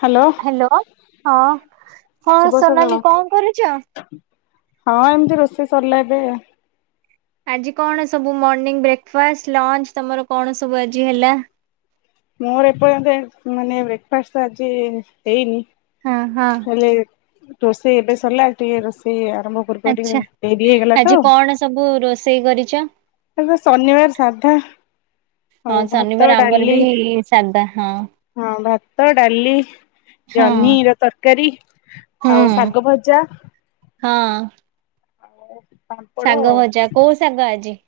Hello. Hello ହଁ ହଁ ଶୁଭ ସକାଳ। ସୋନାଲି କଁ କରୁଚ? ହଁ ଏମିତି ରୋଷେଇ ସରିଲା ଏବେ। ଆଜି କଣ ସବୁ ମର୍ଣିଂ ବ୍ରେକ୍ଫାଷ୍ଟ ଲଞ୍ଚ ତମର କଣ ସବୁ ଆଜି ହେଲା? ମୋର ଏପର୍ଯ୍ୟନ୍ତ ମାନେ ବ୍ରେକ୍ଫାଷ୍ଟ ଆଜି ହେଇନି ହଁ ହଁ। ହେଲେ ରୋଷେଇ ଏବେ ସରିଲା ଟିକେ ରୋଷେଇ ଆରମ୍ଭ ପୂର୍ବରୁ ଟିକେ ଆଚ୍ଛା ଡେରି ହେଇଗଲା ତ। ଆଜି କଣ ସବୁ ରୋଷେଇ କରିଚ? ଏବେ ଶନିବାରେ ସାଧା। ହଉ ହଁ ଭାତ ଶନିବାର ଆମର ଡାଲି ବି ସାଧା ହଁ ହଁ ଭାତ ଡାଲି ହଁ ଜହ୍ନିର ତରକାରୀ ହୁଁ। ଆଉ ଶାଗ ଭଜା ହଁ। ଆଉ ପାମ୍ପଡ଼ ଶାଗ ଆଉ। ଭଜା କୋଉ ଶାଗ ଆଜି?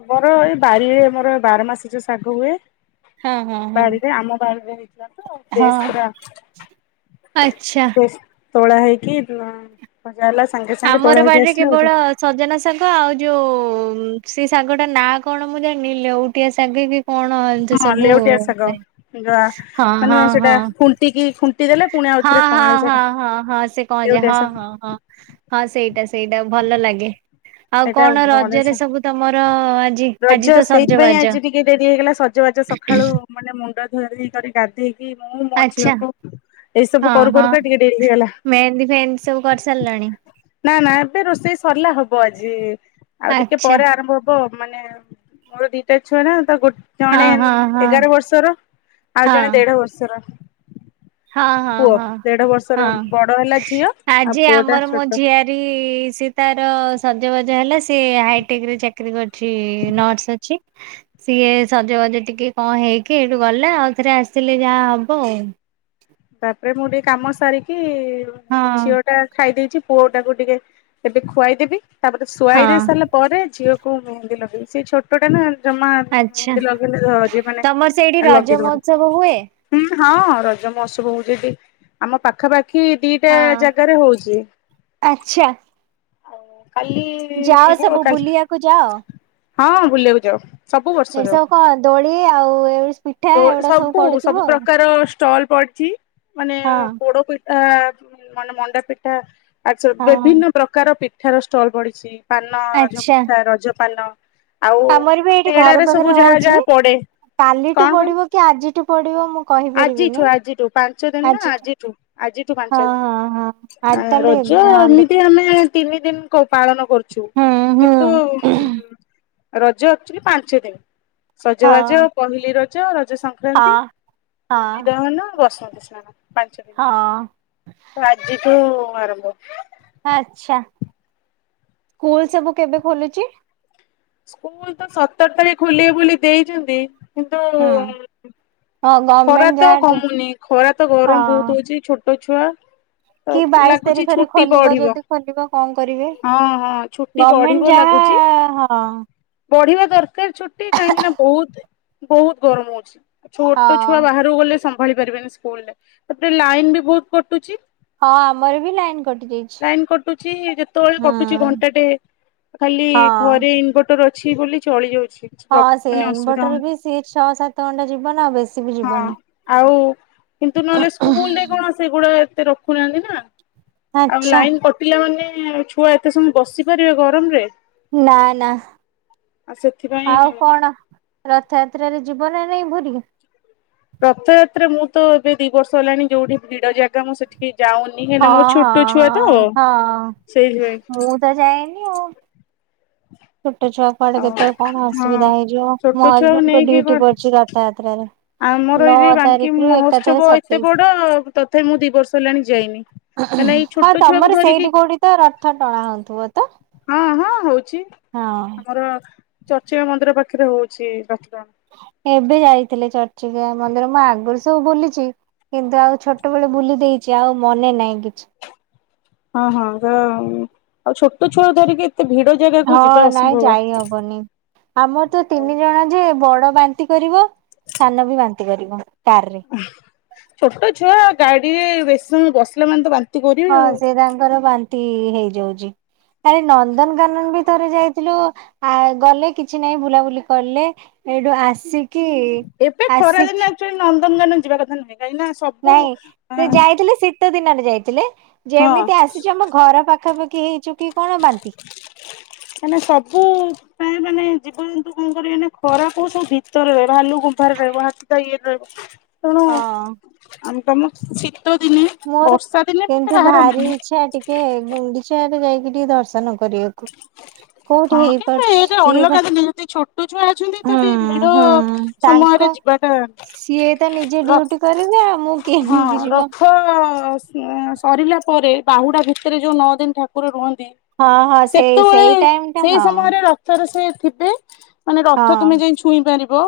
ଆମର ଏଇ ବାରିରେ ଆମର ବାର ମାସି ଯୋଉ ଶାଗ ହୁଏ ହଁ ହଁ ହଁ ବାଡ଼ିରେ ଆମ ବାଡ଼ିରେ ହେଇଥିଲାତ ହଁ ଫ୍ରେସ୍ ପୁରା ଆଚ୍ଛା। ସେ ତୋଳା ହେଇକି ଭଜାହେଲା ସାଙ୍ଗେ ସାଙ୍ଗେ ଆମର ତୋଳା ହେଇକି ବାଡିରେ ଆସିଲା କେବଳ ଭଜା ସଜନା ଶାଗ ଆଉ ଯୋଉ ସେଶାଗଟା ନା କଣ ମୁଁ ଜାଣିନି ଲେଉଟିଆ ଶାଗକି ହଁ ଲେଉଟିଆ ଶାଗ ଯ ହଁ ହଁ ମାନେ ହଁ ସେଟା ଖୁଣ୍ଟିକି ଖୁଣ୍ଟି ଦେଲେ ପୁଣି ହଁ ଆଉଥରେ ହଁ କଅଁଳେ ହଁ ସେଟା ହଁ ହଁ ସେ କଣ ଯେ ଲେଉଟିଆ ହଁ ଶାଗ ହଁ ହଁ। ହଁ ସେଇଟା ସେଇଟା ଭଲ ଲାଗେ। ଆଉ ଏଇଟା କଣ କଅଁଳେ ରଜରେ ଶାଗ। ସବୁ ତମର ଆଜି ଆଜିତ ସଜ ବାଜ ସଜ ବାଜ ସକାଳୁ ମାନେ ମୁଣ୍ଡ ଧୋଆ ଧୋଇ କରିକି ଗାଧେଇକି ମୁଁ ମୋ ଆଚ୍ଛା ଝିଅକୁ ଏଇ ସବୁ ହଁ କରୁ ହଁ କରୁକା ଟିକେ ଡେରି ହେଲା ମେହେନ୍ଦୀ ଫେହେନ୍ଦୀ ସବୁ କରିସାରିଲଣି? ନା ନା ଏବେ ରୋଷେଇ ସରିଲା ହବ ଆଜି ଆଉ ଟିକେ ଆଚ୍ଛା ପରେ ଆରମ୍ଭ ହ ବ ମାନେ ମୋର ଦିଟା ଛୁଆନା ତ ଗୋ ଜଣେ ହଁ ହଁ ହଁ ଏଗାର ବର୍ଷର ଆଉ ହଁ ଜଣେ ଦେଢ ବର୍ଷର ହଁ ହଁ ପୁଅ ହଁ ଦେଢ ବର୍ଷର ହଁ ବଡ଼ ହେଲା ଝିଅ ଆଉ ପୁଅଟା ଛୋଟ। ସି ସିଏ ତାର ସଜବାଜ ହେଲା ସିଏ ହାଇଟେକରେ ଚାକିରୀ କରିଚି ନର୍ସ ଅଛି ସିଏ ସଜବାଜ ଟିକେ କଁ ହେଇକି ଏଇଠୁ ଗଲା ଆଉ ଥରେ ଆସିଲେ ଯାହା ହବ ଆଉ। [inaudible] ତାପରେ ମୁଁ ଟିକେ କାମ ସାରିକି ହଁ ଝିଅ ା ଖାଇ ଦେଇଚି ପୁଅ ଟାକୁ ଟିକେ ଏବେ ଖୁଆଇଦେବି ତାପରେ ହଁ ଶୁଆଇ ଦେଇ ସାରିଲା ପରେ ଝିଅକୁ ମେହେନ୍ଦୀ ଲଗେଇବି ସିଏ ଛୋଟଟାନା ଜମା ଆଚ୍ଛା ମେହେନ୍ଦି ଲଗେଇଲେ ଇଏମାନେ ତମର ସେଇଠି ଆଉ ରଜ ମହୋତ୍ସବ ହୁଏ? ଲଗେଇଦବନି। ହୁଁ ହଁ ରଜ ମହୋତ୍ସବ ହଉଚି ଆମ ପାଖାପାଖି ଦିଟା ହଁ ଜାଗାରେ ହଉଚି। ଆଚ୍ଛା ଆଉ କାଲି ଯାଅ ଯିବୁ ସବୁ କାଲି ବୁଲିବାକୁ ଯାଅ। ହଁ ବୁଲିବାକୁ ଯାଉ। ସବୁ ବର୍ଷ ଏଠି ଯାଉ ସବୁ କଣ ଦୋଳି ଆଉ ଏ ପିଠା ଏଗୁଡା ସବୁ ପଡୁଥିବ ସବୁ ଆଉ। ପ୍ରକାର ଷ୍ଟଲ୍ ପ ଚି ମାନେ ହଁ ପୋଡ଼ ପିଠା ମାନେ ମଣ୍ଡା ପିଠା ଆଚ୍ଛା ହଁ ବିଭିନ୍ନ ପ୍ରକାର ପିଠାର ଷ୍ଟଲ୍ ବଢିଚି ପାନ ରଜ ଆଚ୍ଛା ମିଠା ରଜ ପାନ ଆଉ ଆମର ବି ଏଇଠି ଘର ମେଳାରେ ପାଖରେ ସବୁ ଯାହା ହଉଛି। ଯାହା ପଡ଼େ କାଲିଠୁ ପଡିବ କି ଆଜିଠୁ ପଡିବ ମୁଁ ଆଜିଠୁ କହିପାରିବିନି? ଆଜିଠୁ ପାଞ୍ଚ ଦିନ ନା ଆଜିଠୁ ଆଜିଠୁ ହଁ ପାଞ୍ଚ ହଁ ହଁ ଆଜି ଦିନ ତାହେଲେ ରଜ ଆ ଏଗା- ଏମିତି ଏ ଆମେ ତିନି ଦିନ କ ପାଳନ କରୁଛୁ ହୁଁ ହୁଁ କିନ୍ତୁ ରଜ ଆଚୂଆଲି ପାଞ୍ଚ ଦିନ। ହଁ ସଜବାଜ ହଁ ପହିଲି ରଜ ରଜ ସଂକ୍ରାନ୍ତି ହଁ ଭୂମି ଦହନ ବ ବସ୍ତି ସ୍ନାନ ପାଞ୍ଚ ଦିନି ହଁ ତ ଆଜି ଠୁ ଆରମ୍ଭ। ଆଛା ସ୍କୁଲ ସବୁ କେବେ ଖୋଲୁଛି? ସ୍କୁଲ ତ ସତର ତାରିଖ ଖୋଲ ବୋଲି ଦେଇଛନ୍ତି କିନ୍ତୁ ହୁଁ ହଁ ଖରା ଗଭର୍ଣମେଣ୍ଟ ତ ଯାହା କମୁନି ଖରା ତ ଗରମ ହଁ ବହୁତ ହଉଛି ଛୋଟ ଛୁଆ ତ କି ବାଇଶି ଲାଗୁଛି ତାରିଖରେ ଛୁଟି ଖୋଲିବ ବଢିବ ଯଦି ଖୋଲିବ କ କରିବେ ହଁ ହଁ ଛୁଟି ବଢିବ ଗମେଣ୍ଟ ଲାଗୁଛି ଯାହା ହଁ। ବଢିବା ଦରକାର ଛୁଟି କାହିଁକି ନା ବହୁତ ବହୁତ ଗରମ ହଉଛି। ଛୁ ଛୋଟ ଛୁଆ ହଁ ବାହାରକୁ ଗଲେ ସମ୍ଭାଳି ପାରିବେନି ସ୍କୁଲରେ ତାପରେ ଲାଇନ ବି ବହୁତ କଟୁଛି ହଁ ଆମର ବି ଲାଇନ କଟି ଯାଇଛି। ଲାଇନ୍ କଟୁଛି ଯେତେବେଳେ ହୁଁ କଟୁଛି ଘଣ୍ଟା ଟେ ଖାଲି ହଁ। ଘରେ ଇନଭଟର ଅଛି ବୋଲି ଚଳି ଯାଉଛି। ହଁ ସେଇଆ ମାନେ ଅସୁବିଧା ଇନଭର୍ଟର ହଉନି ବି ସିଏ ଛଅ ସାତ ଘଣ୍ଟା ଯିବ ନା ବେଶ ହଁ ଆଉ କିନ୍ତୁ ନହେଲେ ସ୍କୁଲ ରେ କଣ ସେଗୁଡା ଏତେ ରଖୁନାହାନ୍ତି ନା ଆଉ ଆଚ୍ଛା ଲାଇନ୍ କ୍ ପିଲାମାନେ ଛୁଆ ଏତେ ସମୟ ବସି ପାରିବେ ଗରମ ରେ? ନା ନା ଆଉ ସେଥିପାଇଁ କଣ? ରଥଯାତ୍ରାରେ ଯିବ ନା ନାଇଁ ଭୂରି? ରଥଯାତ୍ରା ମୁଁ ତ ଏବେ ଦି ବର୍ଷ ହେଲାଣି ଯୋଉଠି ଭିଡ ଜାଗା ମୁଁ ସେଠିକି ଯାଉ ନି ହେନା ହଁ ମୋ ହଁ ଛୋଟ ଛୁଆ ତ ହଁ ହଁ ସେଇଥିପାଇଁ। ମୁଁ ତ ଯାଏନି ଆଉ। ହ ଛୋଟ ଛୁଆ କୁଆଡେ କେତେବେଳେ କଣ ଅସୁବିଧା ହେଇଯିବ ଛୋଟ ମୋ ଛୁଆକୁ ହଜବେଣ୍ଡ ଙ୍କ ନେଇକି ଡୁୟୁଟି କଣ ପଡିଛି ରଥଯାତ୍ରାରେ। ଆମର ଏଇଠି ନଅ ବାଙ୍କି ତାରିଖରୁ ଏକାଥରେ ମହୋତ୍ସବ ଏତେ ସତେଇଶ। ବଡ ତଥାପି ମୁଁ ଦି ବର୍ଷ ହେଲାଣି ଯାଇନି। କାହିଁକିନା ଏଇ ହଁ ଛୋଟ ଛୁଆକୁ ତମର ଧରିକି ସେଇଠି କୋଉଠି ତ ରଥ ଟଣା ହଉଥିବ ତ? ହଁ ହଁ ହଉଛି। ହଁ। ଆମର ଚର୍ଚ୍ଚି ମା ମନ୍ଦିର ପାଖରେ ହଉଛି ରଥଟଣା। ଏବେ ଯାଇଥିଲେ ଚର୍ଚିକା ମନ୍ଦିର ମୁଁ ଆଗରୁ ସବୁ ବୁଲିଛି। କିନ୍ତୁ ଆଉ ଛୋଟବେଳେ ବୁଲି ଦେଇଛି ଆଉ ମନେ ନାହିଁ କିଛି। ହଁ ହଁ ଗ ଆଉ ଛୋଟ ଛୁଆ ଧରିକି ଏତେ ଭିଡ ଜାଗାକୁ ହଁ ଯିବା ନାଇଁ ଅସମ୍ଭବ। ଯାଇହବନି ଆମର ତ ତିନି ଜଣ ଯେ ବଡ ବାନ୍ତି କରିବ ସାନ ବି ବାନ୍ତି କରିବ କାରରେ ଛୋଟ ଛୁଆ ଗାଡି ରେ ବେଶୀ ସମୟ ବସିଲେ ମାନେ ତ ବା ହଁ ସେ ତାଙ୍କର ବାନ୍ତି ହେଇଯାଉଛି। କାଇ ନନ୍ଦନକାନନ ବି ଥରେ ଯାଇଥିଲୁ ଆ ଗଲେ କିଛି ନାହିଁ ବୁଲାବୁଲି କଲେ ଏଇଠୁ ଆସି ଏବେ ଖରାଦିନ ଆକଚୁଅଲି ନନ୍ଦନକାନନ ଯିବା କଥା ନୁହେ କାହିଁକି ନା ସବ ନାଇଁ ସେ ଯାଇଥିଲେ ଶୀତ ଦିନରେ ଯାଇଥିଲେ ହଁ ଯେମିତି ଆସିଛୁ ଆମ ଘର ପାଖାପାଖି ହେଇଛୁ କି କଣ ବାନ୍ତି। ମାନେ ସବୁ ପ୍ରାଣୀ ମାନେ ଜୀବଜନ୍ତୁ କଣ କରିବେ ନେ ଖରା କୁ ସବୁ ଭିତରେ ରହିବେ ଭାଲୁ ଗୁମ୍ଫାରେ ରହିବ ହାତୀ ତା ଇଏରେ ରହିବ। ତେଣୁ ହଁ। ଆମ ତମ [inaudible] ଶୀତ ଦିନେ ମୋର ବର୍ଷା ଦିନେ ବି କିନ୍ତୁ ଏତେ ଭାରି ବାହାରନ୍ତିନି ଇଚ୍ଛା ଟିକେ ଗୁଣ୍ଡିଚା ଆଡେ ଯାଇକି ଟିକେ ଦର୍ଶନ କରିବାକୁ କୋଉଠି ହଁ କିନ୍ତୁ ହେଇପାରୁଛି ଏଟା ସିଏ ଅଲଗା ତ ଦିନ ଯଦି ଛୋଟ ଛୁଆ ଅଛନ୍ତି ହୁଁ ତାହେଲେ ଭିଡ ହୁଁ ସମୟରେ ତାଙ୍କ ଯିବାଟା ସିଏ ତ ନିଜେ ର ଡ୍ୟୁଟି କରିବେ ଆଉ ମୁଁ କିଏ ହଁ ନେଇକି ର ଯିବ। ଥ ସରିଲା ପରେ ବାହୁଡା ଭିତରେ ଯୋଉ ନଅ ଦିନ ଠାକୁର ରୁହନ୍ତି ହଁ ହଁ ସେଇ ସେତେବେଳେ ସେଇ ଟାଇମ ଟା ସେଇ ହଁ ସମୟରେ ର ଥରେ ସେ ଥିବେ ମାନେ ହଁ ରଥ ତୁମେ ଯାଇ ଛୁଇଁ ପାରିବ।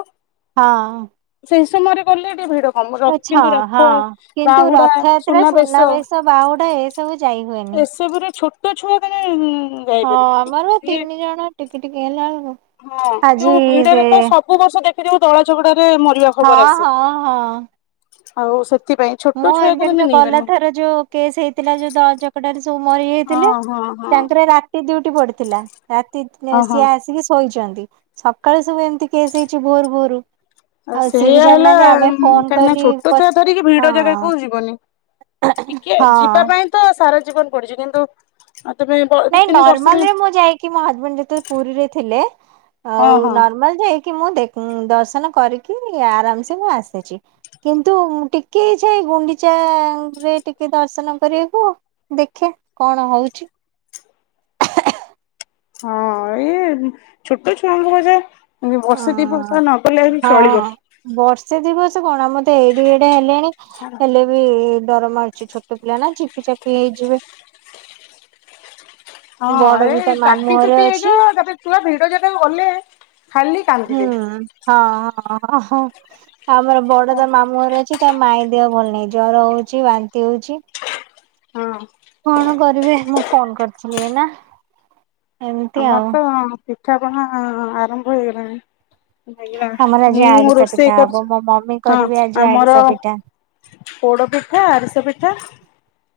ହଁ। ସେଇ ସମୟରେ ଗଲେ ଟିକେ ଭିଡ ମ ରଖ ଆଛା ରଥ ହଁ କିନ୍ତୁ ବାହୁଡା ରଥଯାତ୍ରା ସୁନା ବେଶ ସୁନାବେଶ ବାହୁଡା ଏସବୁ ଯାଇ ହୁଏନି। ଏସବୁରେ ଛୋଟ ଛୁଆ ମାନେ ହଁ ଆମର ତିନି ଜଣ ଟିକି ଟିକି ହେଲା ବେଳକୁ ହଁ ଏ ଆଜି ଯୋଉ ସେ ଭିଡରେ ତ ସ ସବୁ ବର୍ଷ ଦେଖିଥିବ ଦଳା ଚକଟା ରେ ମରିବା ହଁ ଖବର ଆସେ। ହଁ ହଁ ଆଉ ସେ ମୋ ହଜବେଣ୍ଡ ତ ଗଲା ଥର ଯୋଉ କେସ୍ ହେଇଥିଲା ଯୋଉ ଦଳ ଚକଟା ରେ ସବୁ ମରିଯାଇଥିଲେ ହଁ ହଁ ତାଙ୍କର ରାତି ଡିଉଟି ପଡିଥିଲା। ରାତି ହଁ ସିଏ ହଁ। ଆସିକି ଶୋଇଛନ୍ତି ସକାଳୁ ସବୁ ଏମିତି କେସ୍ ହେଇଛି ଭୋରୁ ଭୋରୁ। ଆଉ ସିଏ ବି ସେଇଆ ହେଲା ଜାଣିନାହାନ୍ତି ଆମେ ଫୋନ କାହିଁକି ନା କରି ଛୋଟ ହଁ ଛୁଆ ଧରିକି ଭିଡ ଜାଗା କୁ ଯିବନି ଟିକେ ଯିବା ହଁ ପାଇଁ ତ ସାରା ଜୀବନ ପଡିଛି କିନ୍ତୁ ଆଉ ତେବେ ନାଇଁ ନର୍ମାଲ ରେ ମୁଁ ଯାଇକି ମୋ ହଜବେଣ୍ଡ ଯେତେବେଳେ ପୁରୀରେ ଥିଲେ ହଁ ଆଉ ହଁ ନର୍ମାଲ ଯାଇକି କି ମୁଁ ଦେଖ ଦର୍ଶନ କରିକି ଆରାମସେ ମୁଁ ଆସିଛି। କିନ୍ତୁ ଟିକେ ଇଚ୍ଛା ଗୁଣ୍ଡିଚାରେ ଟିକେ ଦର୍ଶନ କରିବାକୁ। ଦେଖିଆ କଣ ହଉଛି? ହଁ ଏଇ ଛୋଟ ଛୁଆମ କ ଯା [inaudible] ଏ ଅଁ ବର୍ଷେ ଦି ବର୍ଷ ନ ଗଲେବି ହଁ। ଚଳିବ। ବର୍ଷେ ଦିବର୍ଷ କଣ ଆମ ତେ ଏଡେ ଏଡେ ହେଲେଣି ହେଲେ ଡର ମାରୁଛି ଛୋଟ ପିଲା ନା ଚିପି ଚାପି ହେଇଯିବେ। ହଁ ବଡ ବି ତା ଏଇ ମାମୁଁ ଘରେ ଚାପିଚୁପି ଅଛି। ହେଇଯିବ ତାପରେ ଛୁଆ ଭିଡ ଜାଗା ଗଲେ ଖାଲି ହୁଁ କାନ୍ଦିବେ ହଁ ହଁ ଆମର ବଡ ତ ମାମୁଁଘର ଅଛି। ତା ମାଇଁ ଦେହ ଭଲ ନାହିଁ ଜ୍ଵର ହଉଛି ବାନ୍ତି ହଉଛି। ହଁ। କଣ କରିବେ? ମୁଁ ଫୋନ କରିଥିଲି ଏଇନା। ଏମିତି ଆମର ଆଉ। ତ ପିଠାପଣା ଆରମ୍ଭ ହେଇଗଲାଣି। କାହିଁକି ଆମର ନା ଆଜି ମୁଁ ଆଡିଶା ପିଠା ରୋଷେଇ ହବ କରଛି ମୋ ମମି ହଁ କରିବେ ଆଜି ଆଡିଶା ଆମର ପିଠା ପୋଡ ପିଠା ଆରିସା ପିଠା।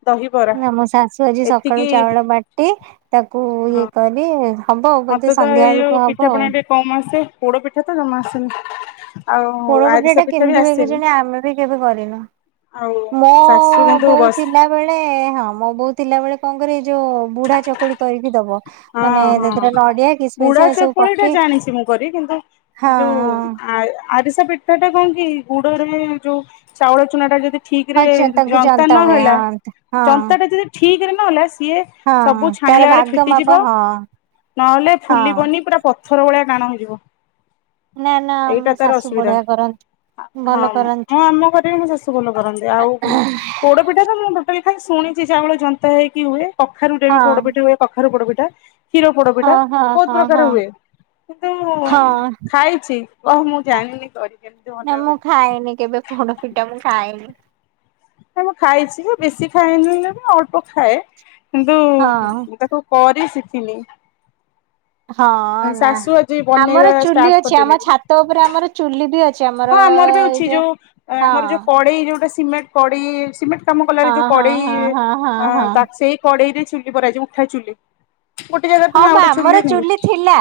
ଦହିବରା ନା ମୋ ଶାଶୁ ଆଜି ସକାଳୁ ଏତିକି ଚାଉଳ ବାଟି ତାକୁ ଇଏ ହଁ କରି ହବ ବୋଧେ ମତେ ତ ସନ୍ଧ୍ୟା ଏଇ ବେଳକୁ ଯୋଉ ହବ ଆଉ ପିଠାପଣା ଟିକେ କମ ଆସେ ପୋଡ ପିଠା ତ ଜମା ଆସିନି ପୋରପିଠା ଟା କେମିତି ବି କେଜାଣି ଆମେ ବି କେବେ କରିନୁ ଆଉ ମୋ ଶାଶୁ କିନ୍ତୁ ବୋଉ ବସ ଥିଲା ବେଳେ ହଁ ମୋ ବୋଉ ଥିଲା ବଳେ କଣ କରେ ଏଇ ଯୋଉ ବୁଢା ଚକୁଳି କରିକି ଦବ ହଁ ମାନେ ହଁ ସେଥିର ନଡିଆ ବୁଢା କିସମିସ ଏ ସବୁ ଚକୁଳି ଟା ପକେଇ ଜାଣିଛି ହଁ ହଁ ଆ ଆରିସା ପିଠା ଟା କଣ କି ଗୁଡ଼ ରେ ଯୋଉ ଚାଉଳ ଚୁନା ଟା ଯଦି ଠିକ୍ ରେ ହଁ ତାକୁ ଜନ୍ତା ହୁଏ ନହେଲା ହଁ ହଁ ଜନ୍ତା ଟା ଯଦି ଠିକ୍ ରେ ନହେଲା ସିଏ ହଁ ସବୁ ତାର ଛାଣିଲା ବେଳେ ଭାଗ ମାପ ଫିଟିଯିବ ହଁ। ନହେଲେ ହଁ ଫୁଲିବନି। ପୁରା ପଥର ଭଳିଆ ଟାଣ ହେଇଯିବ। ନା ଏଇଟା ନ ତାର ଶାଶୁ ଅସୁବିଧା ବଢ଼ିଆ କର ହଁ ମୁଁ ଆମ ଘରେ ମୋ ଶାଶୁ ଭଲ କରନ୍ତି ଆଉ ପୋଡ଼ପିଠା ତ ମୁଁ ଟୋଟାଲି ଖାଲି ଶୁଣିଛି ଚାଉଳ ଜନ୍ତା ହେଇକି ହୁଏ କଖାରୁରେ ବି ହଁ। ପୋଡ଼ପିଠା ହୁଏ। ଖାରୁ ପୋଡ଼ ପିଟା। କ୍ଷୀର ପୋଡ଼ପିଠା ହଁ ହଁ ବହୁତ ହଁ ପ୍ରକାର ହଁ ହୁଏ କିନ୍ତୁ ହଁ। ଖାଇଛି। ଓହୋ ମୁଁ ଜାଣିନି କରିି। ନା ମୁଁ ଖାଏନି କେବେ ପୋଡ଼ ଫିଟା ମୁଁ ଖାଏନି। ମୁଁ ଖାଇଛି ବେଶୀ ଖାଏନି ଅଳ୍ପ ଖାଏ କିନ୍ତୁ ହଁ। ତାକୁ କରି ଶିଖିନି। ହଁ ନା ଶାଶୁ ଆଜି ବନେଇବା ଆମର ଷ୍ଟାର୍ଟ ଚୁଲି ଅଛି ଆମ କରିଦେଲେଣି। ଛାତ ଉପରେ ଆମର ଚୁଲି ବି ଅ ହଁ ଆମର ବି ଅଛି ଯୋଉ ଆମର ଯୋଉ କଡ଼େଇ ଯୋଉଟା ସିମେଣ୍ଟ କଡ଼େଇ ସିମେଟ୍ କାମ କଲାରେ ହଁ ଯୋଉ ହଁ ହଁ କଡ଼େଇ ହଁ ହଁ ଆ ହଁ ତା ସେଇ କଡ଼େଇ ରେ ଚୁଲି ପରା ଜୀବ ଉଠା ଚୁଲି। ଗୋଟେ ଜାଗାରେ ହଁ ତମେ ଆଉ ବା ଗୋଟେ ଆମର ନେଇ ଚୁଲି ଥିଲା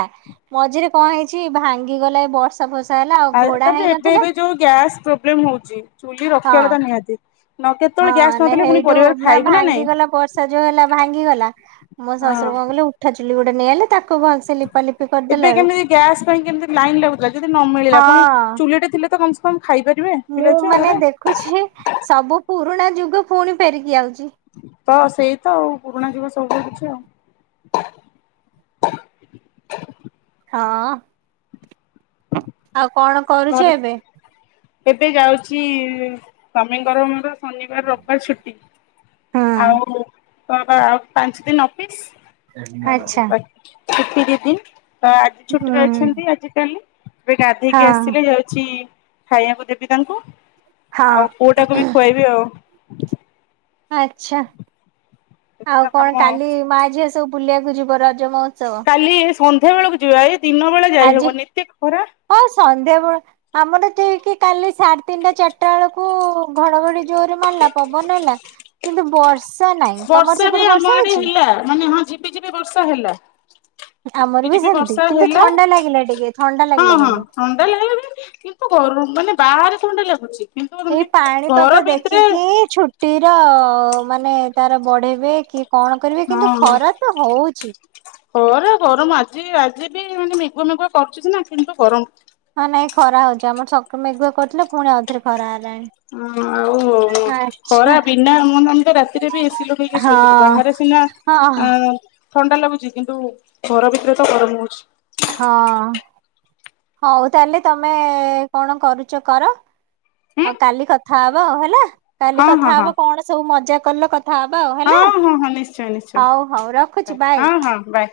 ମଝିରେ କଣ ହେଇଛି ଭାଙ୍ଗିଗଲା ଏ ବର୍ଷା ଫର୍ଷା ହେଲା ଆଉ ଆ ଘୋଡା ତାପରେ ଏବେ ହେଇନଥିଲା ଏବେ ଯୋଉ ଗ୍ୟାସ୍ ପ୍ରୋବ୍ଲେମ୍ ହଉଛି ଚୁଲି ହଁ। ରଖିବା କଥା ନିହାତି। ନ ହଁ କେତେବେଳେ ଗ୍ୟାସ୍ ନା ନଥିଲେ ପୁଣି ହେଇଠୁ ପରିବାର ନା ଖାଇବୁ ନାଇଁ ଭାଙ୍ଗିଗଲା ବର୍ଷା ଯୋଉ ହେଲା ଭାଙ୍ଗିଗଲା। ମୋ ହଁ ଶଶୁର କଣ କଲେ ଉଠା ଚୁଲି ଗୋଟେ ନେଇ ଆଇଲେ ତାକୁ ଭଲସେ ଲପାଲିପି ଏବେ କେମିତି ଗ୍ୟାସ୍ ପାଇଁ କେମିତି ଲାଇନ୍ ଲାଗୁଥିଲା ଯଦି ନ ମିଳିଲା ପୁଣି ହଁ ଚୁଲିଟେ ଥିଲେ ତ କମ୍ ସେ କଣ ଖାଇପାରିବେ? ମୁଁ ପିଲା ଛୁଆ ମାନେ ଘରେ ଦେଖୁଛି ସବୁ ପୁରୁଣା ଯୁଗ ପୁଣି ଫେରିକି ଆଉଛି। ତ ସେଇ ତ ଆଉ ପୁରୁଣା ଯୁଗ ସବୁୁ କିଛି ଆଉ। ହଁ ଆଉ କଣ କରୁଛ ଘରେ ଏବେ? ଏବେ ଯାଉଛି ସ୍ୱାମୀଙ୍କର ମୋର ଶନିବାର ରବିବାର ଛୁଟି ହୁଁ ଆଉ [unintelligible] ଆଉ ପାଞ୍ଚ ଦିନ୍ ଅଫିସ ଆଉ ଆଚ୍ଛା ବାକି ଛୁଟି ଦି ଦିନ। ତ ଆଜି ହୁଁ ଛୁଟିରେ ଅଛନ୍ତି ଆଜି କାଲି ଏବେ ଗାଧେଇକି ହଁ ଆସିଲି ଯାଉଛି ଖାଇବାକୁ ଦେବି ତାଙ୍କୁ ହଁ। ଆଉ ପୁଅଟାକୁ ବି ଖୁଆଇବି ଆଉ। ଆଚ୍ଛା ଏତିକି ଆଉ ତ କାମ କଣ କାଲି ମା ଝିଅ ସବ ଫୁଲିବାକୁ ଯିବ ରଜ ମହୋତ୍ସବ? କାଲି ସନ୍ଧ୍ୟା ବେଳକୁ ଯିବା ଏଇ ଦିନ ବେଳେ ଯାଇହବନ ଏତେ ଖରା। ହଉ ସନ୍ଧ୍ୟାବେେଳ ଆମର ଠିକି କାଲି ସାଢ଼େ ତିନିଟା ଚାରିଟା ବେଳକୁ ଘଡ଼ଘଡ଼ି ଜୋରେ ମାରିଲା ପବନ ହେଲା କିନ୍ତୁ ବର୍ସ ଖର୍ଷା ବି ଆମ ଆଡ଼େ ହେଲା ମାନେ ହଁ ଝିପିଝିିପି ବର୍ଷା ହେଲା। ଆମର ବି ବିଯିବି ସେମିତି ବର୍ଷା କିନ୍ତୁ ହେଲା ଥଣ୍ଡା ଲାଗିଲା ଟିକେ ଥଣ୍ଡା ହଁ ଲାଗିଲା ହଁ କିନ୍ତୁ। ଥଣ୍ଡା [unintelligible] ତ ଘରୁରୁ ମାନେ ବାହାରେ ଥଣ୍ଡା ଲାଗୁଛି। କିନ୍ତୁ ଏଇ ତମେ ପାଣିପାଗ ଘର ଭିତରେ ଦେଖିକି ଛୁ ଟିର ମାନେ ତାର ବଢ଼େଇବେ କି କଣ କରିବେ କିନ୍ତୁ ଖରା ତ ହଉଛି। ହରା ଗରମ ଆଜି ଆଜି ବି ମାନେ ମେଘୁଆ ମେଘୁଆ କରୁଚି ସିନା କିନ୍ତୁ ଗରମ୍ ହଁ ନାଇଁ ଖରା ହଉଛି ଆମର ସ ମେଗୁଆ କରିଥିଲେ ପୁଣି ଆଉଥରେ ଖରା ହେଲା। ହୁଁ ଆଉ ଖରା ଆଚ୍ଛା। ବିନା [unintelligible] ରାତିରେ ବି ଏସି ଲଗେଇକି ଶୋଇଥିଲୁ ହଁ ବାହାରେ ସିନା ହଁ ଆଁ ଥଣ୍ଡା ଲାଗୁଛି କିନ୍ତୁ ଘର ଭିତରେ ତ ଗରମ ହଉଛି। ହଁ ହୋଉ ତାହେଲେ ତମେ କଣ କରୁଚ କର। ଆଉ କାଲି କଥା ହବ ହେଲା କାଲି ହଁ ହଁ କଥା ହଁ ହବ କଣ ସବୁ ମଜା କଲ କ ଥା ହବା ଆଉ ହେଲା ହଁ ହଁ ହଁ ନିଶ୍ଚୟ ନିଶ୍ଚୟ ହଉ ହଉ ରଖୁଚି ବାଏ। ହଁ ହଁ ବାଏ।